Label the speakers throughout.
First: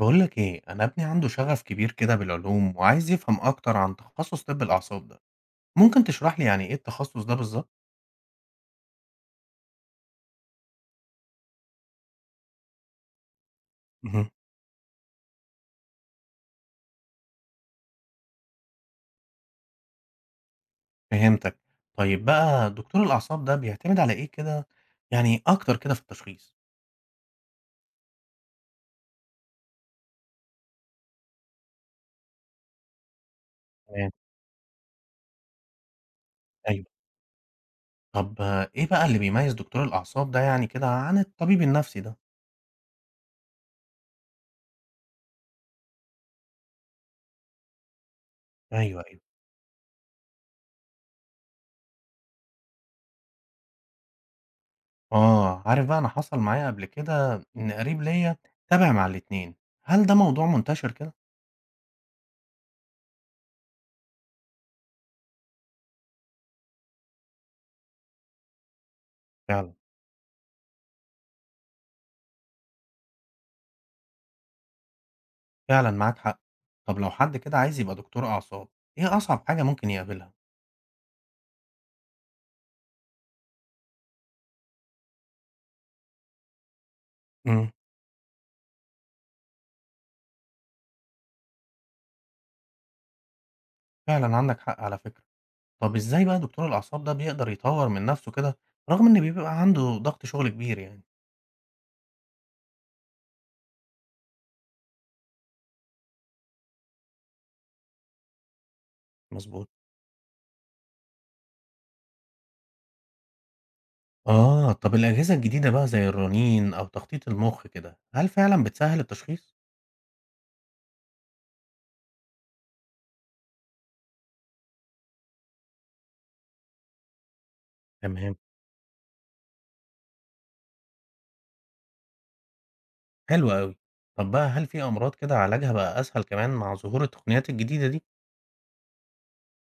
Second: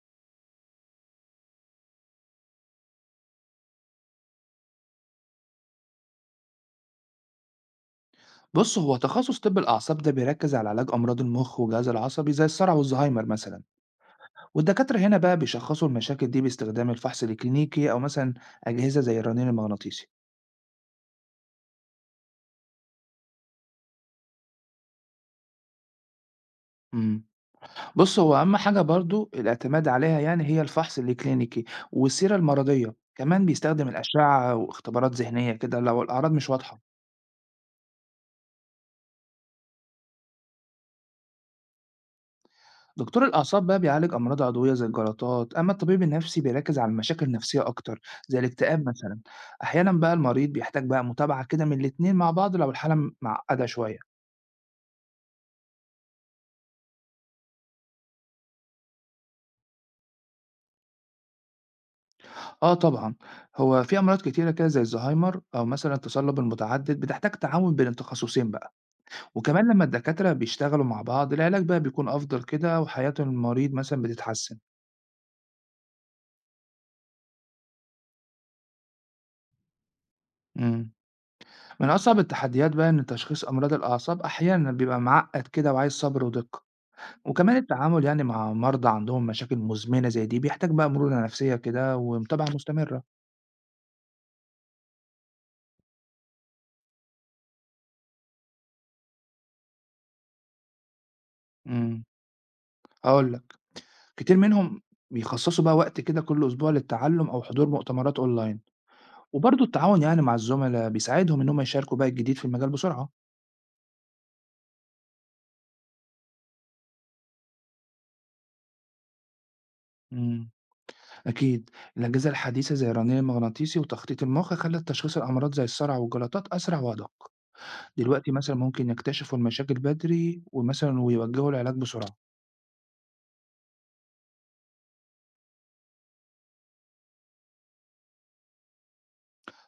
Speaker 1: بقولك ايه؟ انا ابني عنده شغف كبير كده بالعلوم وعايز يفهم اكتر عن تخصص طب الاعصاب ده. ممكن تشرح لي يعني ايه التخصص ده بالظبط؟
Speaker 2: بُص، هو تخصص طِب الأعصاب ده بيركّز على علاج أمراض المُخ والجهاز العصبي زي الصرع والزهايمر مثلًا،
Speaker 1: مهم.
Speaker 2: والدكاترة هنا بقى بيشخّصوا المشاكل دي باستخدام الفحص الكلينيكي أو مثلًا أجهزة زي الرنين المغناطيسي.
Speaker 1: فهمتك. طيب بقى دكتور الاعصاب ده بيعتمد على ايه كده، يعني اكتر كده في التشخيص؟
Speaker 2: إمم. بُص، هو أهم حاجة برضه الاعتماد عليها يعني هي الفحص الكلينيكي والسيرة المرضية، كمان بيستخدم
Speaker 1: تمام.
Speaker 2: الأشعة واختبارات ذهنية كده لو الأعراض مش واضحة.
Speaker 1: ايوه. طب آه، ايه بقى اللي بيميز دكتور الاعصاب ده يعني كده عن الطبيب النفسي ده؟
Speaker 2: دكتور الأعصاب بقى بيعالج أمراض عضوية زي الجلطات، أما الطبيب النفسي بيركز على المشاكل النفسية أكتر زي الاكتئاب
Speaker 1: ايوه
Speaker 2: مثلا،
Speaker 1: ايوه.
Speaker 2: أحيانا بقى المريض بيحتاج بقى متابعة كده من الاتنين مع بعض لو الحالة معقدة شوية.
Speaker 1: اه عارف بقى، انا حصل معايا قبل كده ان قريب ليا تابع مع الاتنين. هل ده موضوع منتشر كده؟
Speaker 2: آه طبعا، هو في أمراض كتيرة كده زي الزهايمر أو مثلا التصلب المتعدد بتحتاج تعاون بين التخصصين بقى، وكمان
Speaker 1: فعلا؟
Speaker 2: لما الدكاترة بيشتغلوا مع بعض العلاج بقى بيكون أفضل كده وحياة المريض مثلا بتتحسن.
Speaker 1: فعلًا معاك حق. طب لو حد كده عايز يبقى دكتور أعصاب، إيه أصعب حاجة ممكن يقابلها؟
Speaker 2: مم. من أصعب التحديات بقى إن تشخيص أمراض الأعصاب أحيانا بيبقى معقد كده وعايز صبر ودقة. وكمان
Speaker 1: امم.
Speaker 2: التعامل يعني مع مرضى عندهم مشاكل مزمنة زي دي بيحتاج بقى مرونة نفسية كده ومتابعة مستمرة.
Speaker 1: فعلًا عندك حق على فكرة. طب إزاي بقى دكتور الأعصاب ده بيقدر يطوّر من نفسه كده، رغم إن بيبقى عنده ضغط شغل كبير يعني؟
Speaker 2: امم. هقول لك، كتير منهم بيخصصوا بقى وقت كده كل أسبوع للتعلم أو حضور مؤتمرات أونلاين، وبرضه
Speaker 1: مضبوط.
Speaker 2: التعاون يعني مع الزملاء بيساعدهم إنهم يشاركوا بقى الجديد في المجال بسرعة.
Speaker 1: آه، طب الأجهزة الجديدة بقى زي الرنين أو تخطيط المخ كده، هل فعلًا بتسهّل التشخيص؟
Speaker 2: امم. أكيد، الأجهزة الحديثة زي الرنين المغناطيسي وتخطيط المخ خلت تشخيص الأمراض زي الصرع والجلطات أسرع وأدق، دلوقتي
Speaker 1: تمام.
Speaker 2: مثلا ممكن يكتشفوا المشاكل بدري ومثلا ويوجهوا العلاج بسرعة.
Speaker 1: حلو أوي. طب بقى هل في أمراض كده علاجها بقى أسهل كمان مع ظهور التقنيات الجديدة دي؟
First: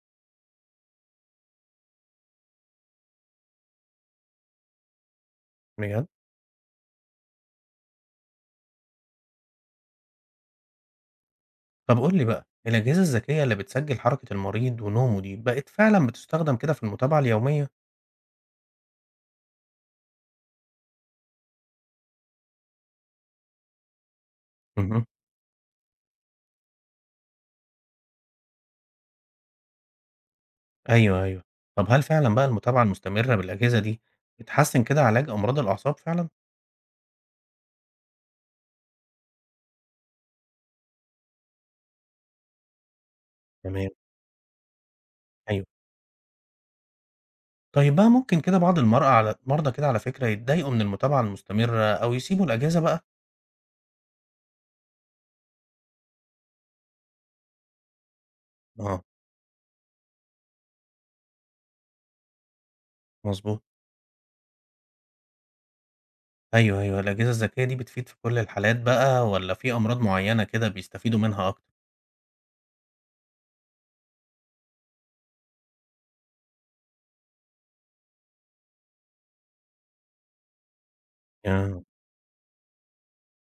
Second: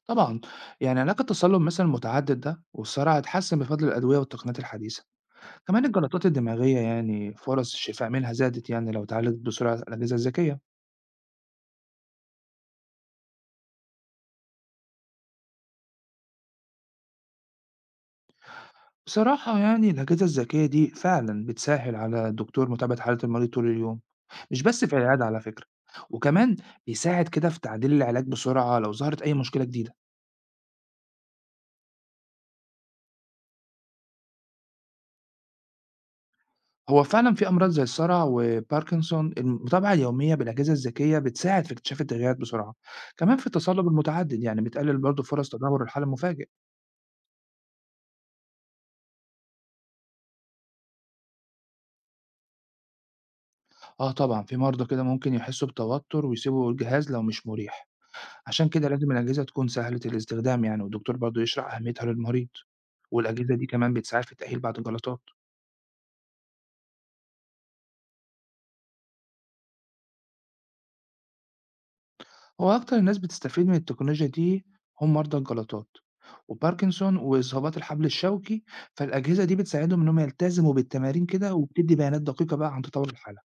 Speaker 2: طبعًا، يعني علاج التسلّل مثلًا المتعدد ده والصرع اتحسّن بفضل الأدوية والتقنيات الحديثة، كمان
Speaker 1: بجد؟
Speaker 2: الجلطات الدماغية يعني فرص الشفاء منها زادت يعني لو اتعالجت بسرعة الأجهزة الذكية،
Speaker 1: طب قُل لي بقى، الأجهزة الذكية اللي بتسجّل حركة المريض ونومه دي، بقت فعلًا بتستخدم كده في المتابعة اليومية؟
Speaker 2: بصراحة يعني الأجهزة الذكية دي فعلًا بتسهّل على الدكتور متابعة حالة المريض طول اليوم، مش بس في
Speaker 1: اهم.
Speaker 2: العيادة على فكرة، وكمان بيساعد كده في تعديل العلاج بسرعة لو ظهرت أي مشكلة جديدة.
Speaker 1: أيوه، أيوه. طب هل فعلًا بقى المتابعة المستمرة بالأجهزة دي، بتحسّن كده علاج أمراض الأعصاب فعلًا؟
Speaker 2: هو فعلًا في أمراض زي الصرع وباركنسون المتابعة اليومية بالأجهزة الذكية بتساعد في اكتشاف التغييرات بسرعة، كمان في التصلب
Speaker 1: تمام.
Speaker 2: المتعدد يعني بتقلل برضه فرص
Speaker 1: أيوه.
Speaker 2: تدهور الحالة المفاجئ.
Speaker 1: طيب بقى ممكن كده بعض المرأة على مرضى كده على فكرة يتضايقوا من المتابعة المستمرة أو يسيبوا الأجهزة بقى؟
Speaker 2: آه طبعًا، في مرضى كده ممكن يحسوا بتوتر ويسيبوا الجهاز لو مش مريح، عشان كده
Speaker 1: آه،
Speaker 2: لازم الأجهزة تكون سهلة الاستخدام يعني والدكتور برضه يشرح أهميتها للمريض، والأجهزة
Speaker 1: مضبوط.
Speaker 2: دي كمان بتساعد في تقليل بعض الجلطات.
Speaker 1: أيوه، أيوه. الأجهزة الذكية دي بتفيد في كل الحالات بقى والّا في أمراض معيّنة كده بيستفيدوا منها أكتر؟
Speaker 2: هو أكتر الناس بتستفيد من التكنولوجيا دي هم مرضى الجلطات وباركنسون وإصابات الحبل الشوكي، فالأجهزة دي بتساعدهم إنهم يلتزموا بالتمارين كده
Speaker 1: آه.
Speaker 2: وبتدي بيانات دقيقة بقى عن تطور الحالة.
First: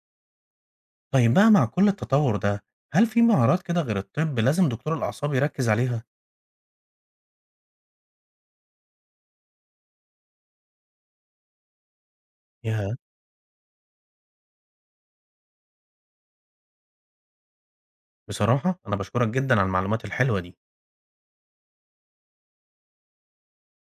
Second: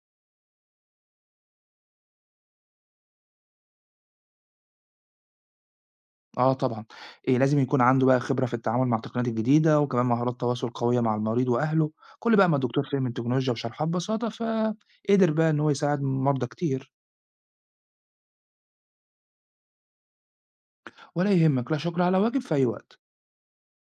Speaker 1: طيب بقى مع كل التطور ده، هل في مهارات كده غير الطب لازم دكتور الأعصاب يركز عليها؟
Speaker 2: اه طبعا، إيه لازم يكون عنده بقى خبرة في التعامل مع التقنيات الجديدة وكمان مهارات تواصل قوية مع المريض وأهله، كل بقى ما الدكتور
Speaker 1: ياه!
Speaker 2: فهم التكنولوجيا وشرحها ببساطة فقدر بقى إن هو يساعد مرضى كتير.
Speaker 1: بصراحة أنا باشكرك جدًا على المعلومات الحلوة دي.
Speaker 2: ولا يهمك، لا شكر على واجب، في أي وقت.